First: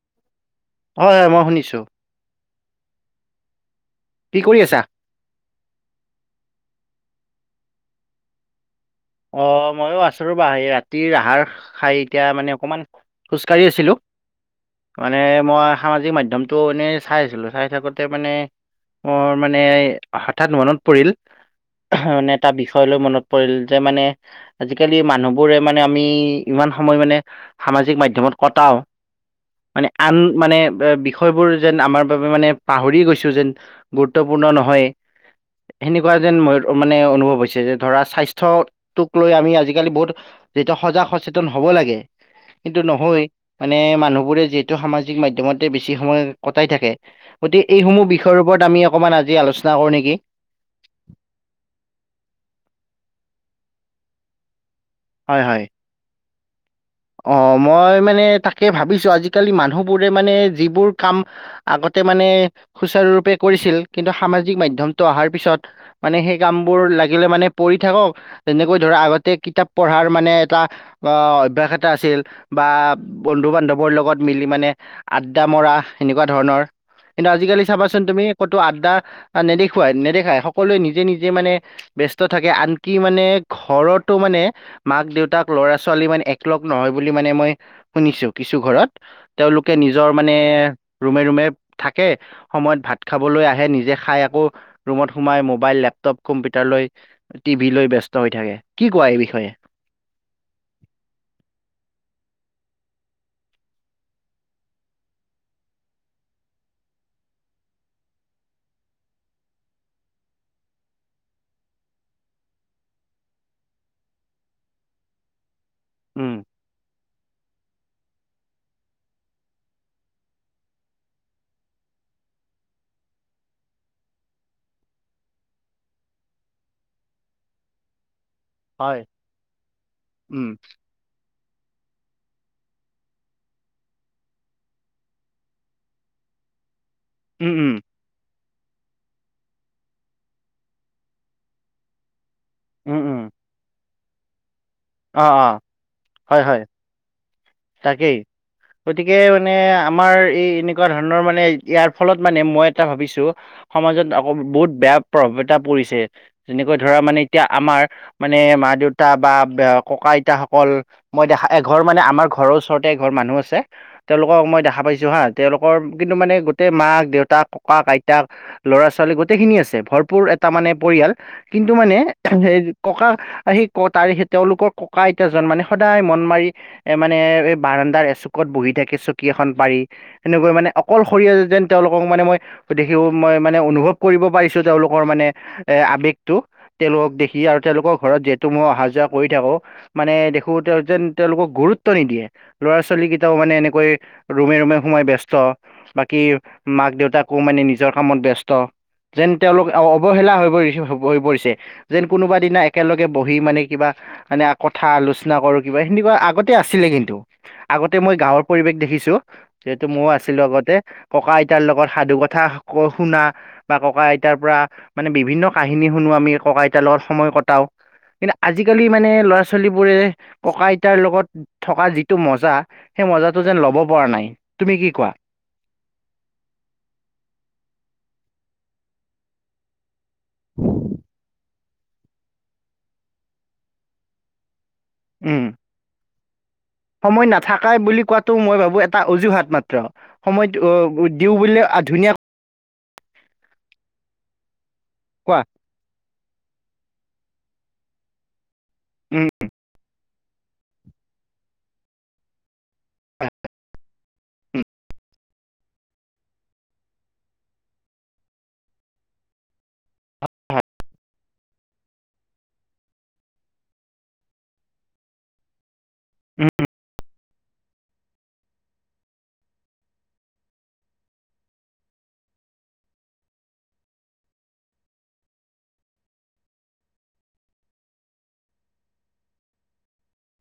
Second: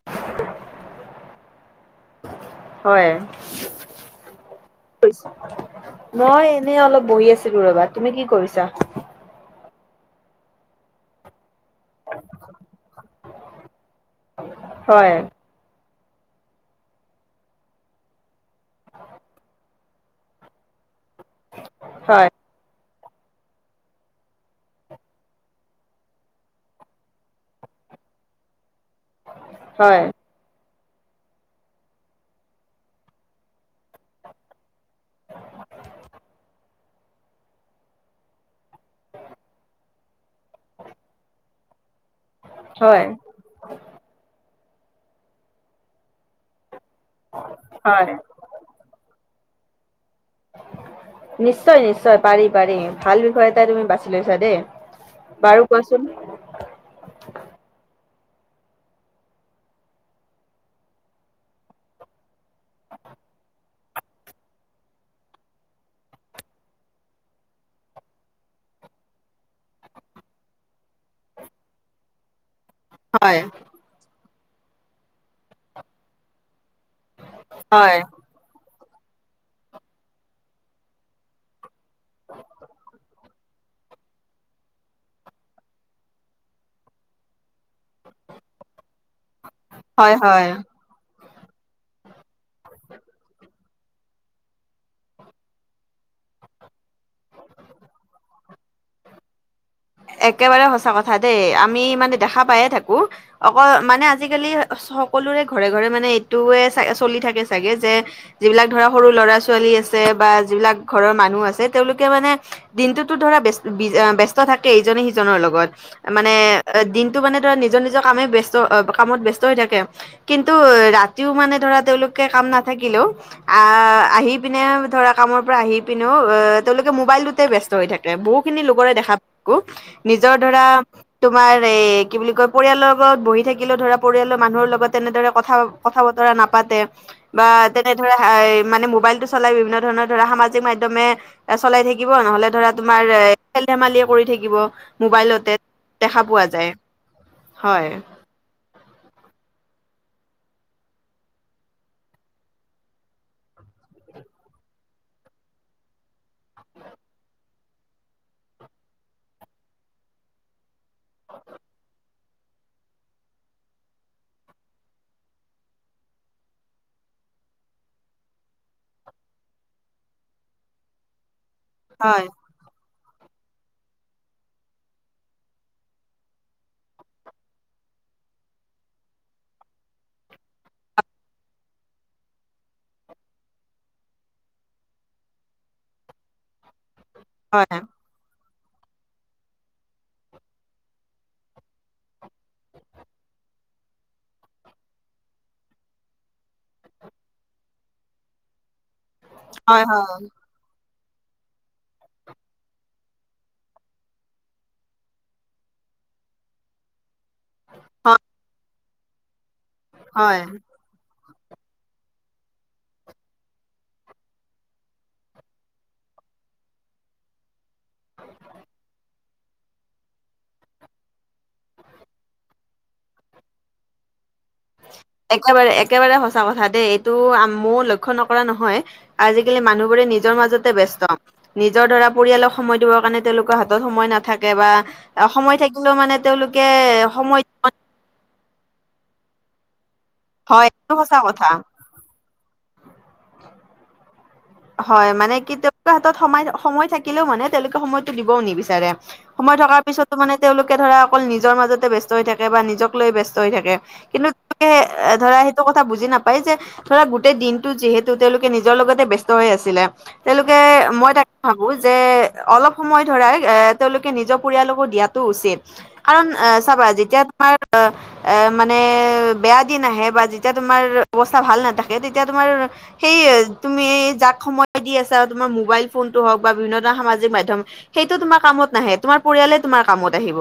[inaudible] হয় হয় মই শুনিছো। হয়। কি কৰি আছা কি কৰিছা মই এনে অলপ বহি আছিলো ৰবা তুমি কি কৰিছা অ মইয়ো আছো ৰ'বা এই ৰাতিৰ আহাৰ খাই এতিয়া মানে অকমান খোজকাঢ়ি আছিলোঁ হয়, মানে মই সামাজিক মাধ্যমটো এনেই চাই আছিলো চাই থাকোঁতে মানে। অ মানে হঠাৎ মনত পৰিল এহ হয়, মানে এটা বিষয় লৈ মনত পৰিল। যে মানে আজিকালি মানুহবোৰে মানে আমি ইমান সময় মানে সামাজিক মাধ্যমত কটাও। মানে হয়, আন মানে এ বিষয়বোৰ যেন আমাৰ বাবে মানে পাহৰি গৈছো যেন। গুৰুত্বপূৰ্ণ নহয় সেনেকুৱা যেন মই মানে অনুভৱ হৈছে যে ধৰা স্বাস্থ্য। স্বাস্থ্যটোক লৈ আমি আজিকালি বহুত যিটো সজাগ সচেতন হ'ব লাগে। কিন্তু হয়, নহয় মানে মানুহবোৰে যিহেতু সামাজিক মাধ্যমতে বেছি সময় কটাই থাকে গতিকে এইসমূহ হয়। বিষয়ৰ ওপৰত আমি অকণমান আজি আলোচনা কৰোঁ নেকি। নিশ্চয় নিশ্চয় পাৰি পাৰি ভাল বিষয় এটাই তুমি বাছি লৈছা দেই। হয় হয় বাৰু কোৱাচোন। অ মই মানে তাকে ভাবিছো আজিকালি মানুহবোৰে মানে যিবোৰ কাম। আগতে মানে সুচাৰুৰূপে কৰিছিল কিন্তু সামাজিক মাধ্যমটো অহাৰ পিছত মানে সেই কামবোৰ লাগিলে মানে পৰি থাকক। তেনেকৈ ধৰা আগতে কিতাপ পঢ়াৰ মানে এটা অ অভ্যাস এটা আছিল বা হয়, বন্ধু বান্ধৱৰ লগত মিলি মানে আড্ডা মৰা এনেকুৱা ধৰণৰ। কিন্তু আজিকালি হয়, চাবাচোন তুমি কতো আদ্ডা নেদেখুৱাই নেদেখায় সকলোৱে নিজে নিজে মানে ব্যস্ত থাকে আনকি মানে ঘৰতো মানে মাক দেউতাক ল'ৰা ছোৱালী মানে লগ নহয় বুলি মানে মই শুনিছো কিছু ঘৰত তেওঁলোকে নিজৰ হয়, মানে হয়। ৰুমে ৰুমে থাকে। সময়ত ভাত খাবলৈ আহে নিজে খাই আকৌ ৰুমত সোমাই মোবাইল লেপটপ কম্পিউটাৰ লৈ। টিভি লৈ ব্যস্ত হৈ থাকে কি কোৱা এই বিষয়ে একেবাৰে সঁচা কথা দেই, আমি মানে দেখা পায়ে থাকো। অকল মানে আজিকালি সকলোৰে ঘৰে ঘৰে মানে এইটোয়ে চলি থাকে চাগে যে- যিবিলাক ধৰা সৰু ল'ৰা ছোৱালী আছে বা যিবিলাক ঘৰৰ মানুহ আছে, তেওঁলোকে মানে- দিনটোতো ধৰা ব্যস্ত থাকে ইজনে সিজনৰ লগত, উম মানে- এ দিনটো মানে ধৰা নিজৰ নিজৰ কামে ব্যস্ত কামত ব্যস্ত হৈ থাকে। কিন্তু ৰাতিও মানে ধৰা তেওঁলোকে কাম নাথাকিলেও- আহ আহি পিনে ধৰা কামৰ পৰা আহি পিনেও আহ তেওঁলোকে মোবাইলটোতে ব্স্ত হৈ থাকে। এ বহু খিনি লোকৰে হয় দেখা পাইছো নিজৰ উম ধৰা- তোমাৰ এই কি বুলি কয় পৰিয়ালৰ লগত বহি থাকিলেও ধৰা পৰিয়ালৰ মানুহৰ লগত তেনেদৰে কথা- কথা বতৰা নাপাতে বা উম উম তেনে- ধৰা মানে মোবাইল টো চলাই বিভিন্ন ধৰণৰ ধৰা সামাজিক মাধ্যমে চলাই থাকিব, নহ'লে- ধৰা উম তোমাৰ উম এ খেল ধেমালিয়ে কৰি থাকিব। অ অ মোবাইলতেত দেখা হয় পোৱা হয় যায়, হয়। তাকেই গতিকে মানে আমাৰ এই এনেকুৱা ধৰণৰ মানে ইয়াৰ ফলত মানে মই এটা ভাবিছো- সমাজত আকৌ বহুত বেয়া প্ৰভাৱ এটা পৰিছে। যেনেকৈ ধৰা মানে এতিয়া আমাৰ মানে মা দেউতা বা- ককা আইতাসকল মই দেখা এঘৰ মানে আমাৰ ঘৰৰ ওচৰতে এঘৰ মানুহ আছে। তেওঁলোকক মই দেখা পাইছো হাঁ, তেওঁলোকৰ কিন্তু মানে গোটেই মাক, দেউতাক, ককাক, আইতাক- ল'ৰা ছোৱালী গোটেইখিনি আছে ভৰপূৰ এটা মানে পৰিয়াল। কিন্তু মানে হয় সেই ককা আহি ক তাৰে সি তেওঁলোকক- ককা আইতাজন মানে সদায় মন মাৰি- এ মানে এই বাৰান্দাৰ এচুকত বহি থাকে চকী এখন পাৰি। এনেকৈ মানে অকল সৰীয়া যেন তেওঁলোকক মানে মই- গতিকেও মই মানে অনুভৱ কৰিব পাৰিছো তেওঁলোকৰ মানে এ আৱেগটো। তেওঁলোকক দেখি, আৰু হয় তেওঁলোকৰ ঘৰত যিহেতু মই অহা যোৱা কৰি থাকো। মানে দেখো তেওঁ যেন তেওঁলোকক গুৰুত্ব নিদিয়ে। ল'ৰা ছোৱালী গিটাও মানে এনেকৈ ৰুমে ৰুমে সোমাই ব্যস্ত। বাকী মাক দেউতাকো মানে নিজৰ কামত ব্যস্ত। যেন তেওঁলোক হয় অঁ হয় অৱহেলা হৈ পৰিছে চব। বহি পৰিছে, যেন কোনোবা দিনা একেলগে বহি মানে কিবা মানে আ- কথা আলোচনা কৰো কিবা সেনেকুৱা আগতে আছিলে কিন্তু আগতে মই হয় গাঁৱৰ পৰিৱেশ দেখিছো। যিহেতু মও হয় আছিলো আগতে ককা আইতাৰ লগত সাধু কথা কৈ শুনা- বা ককা আইতাৰ পৰা মানে বিভিন্ন কাহিনী শুনো আমি ককা আইতাৰ লগত সময় কটাওঁ। কিন্তু আজিকালি মানে ল'ৰা ছোৱালী বোৰে ককা আইতাৰ লগত থকা যিটো মজা- সেই মজাটো যেন ল'ব পৰা নাই, তুমি কি কোৱা? একেবাৰে একেবাৰে সঁচা কথা দেই, এইটো মও লক্ষ্য নকৰা নহয়। আজিকালি মানুহবোৰে নিজ- নিজৰ মাজতে ব্যস্ত। নিজৰ দাৰা পৰিয়ালক সময় দিবৰ কাৰণে তেওঁলোকৰ হাতত সময় নাথাকে বা- অ উম সময় থাকিলেও মানে তেওঁলোক- সময় নাথাকাই বুলি কোৱাটো মই ভাবো এটা অজুহাত মাত্ৰ, সময় ধ হয় এইটো সঁচা দিওঁ কথা বুলিলে- ধুনীয়া- হয়, মানে কোৱা কি তেওঁলোকৰ হাতত সময় সময় থাকিলেও মানে তেওঁলোকে সময়তো দিবও নিবিচ- চাৰে, উম সময় থকাৰ পিছতো মানে তেওঁলোকে ধৰা অকল নিজৰ মাজতে ব্যস্ত হৈ থাকে বা নিজক- নিজক লৈ ব্যস্ত হৈ থাকে, কিন্তু- উম, তাকেহে, ধৰা সেইটো কথা বুজি নাপায় যে ধৰা গোটেই দিনটো যিহেতু তেওঁলোকে নিজৰ লগতে ব্য- দৈ আছিলে। তেওঁলোকে মই তা ভাবো যে, অলপ সময় ধৰাৰ এ তেওঁলোকে নিজৰ পৰিয়ালকো দিয়াত টো উচিত কাৰণ উম, আহ চাবা যেতিয়া তোমাৰ আহ। এ মানে বেয়া দিন আহে বা যেতিয়া তোমাৰ অৱস্থা ভাল নাথাকে। তেতিয়া তোমাৰ সেই তুমি যাক সম দি আছা, তোমাৰ মোবাইল ফোনটো হওঁক বা বিভিন্ন ধৰনৰ সামাজিক মাধ্যম। সেইটো তোমাৰ কামত নাহে। তোমাৰ পৰিয়ালে তোমাৰ কামত আহিব।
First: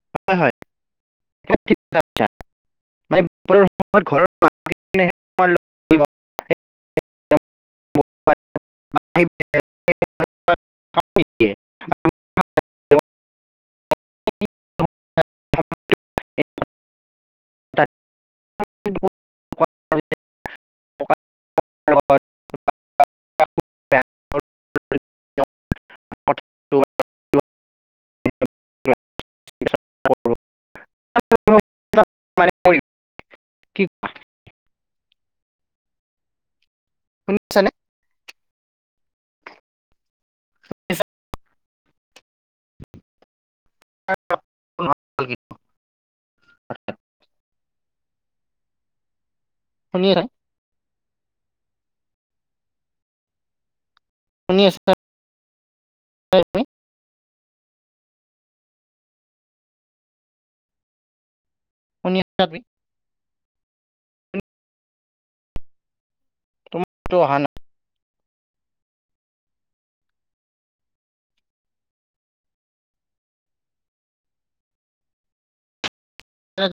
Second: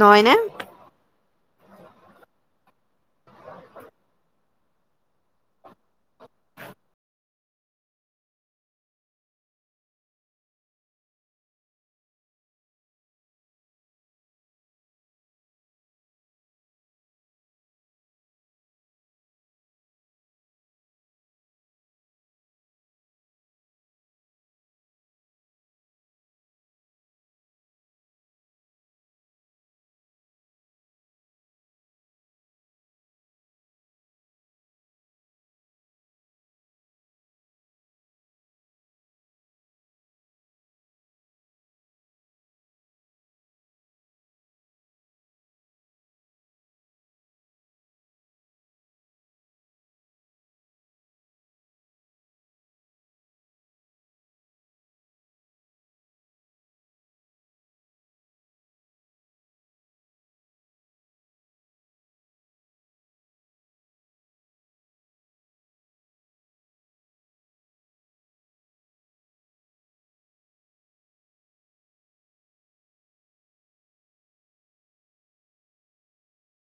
নহয় নে? হয় হয় [unintelligible] তোমাৰ লগত [inaudible] [unintelligible] দিয়ে। [unintelligible] [unintelligible] [unintelligible] শুনি নে? [unintelligible] [unintelligible] শুনি [unintelligible] শুনি [unintelligible] [unintelligible] অহা [unintelligible] নাই।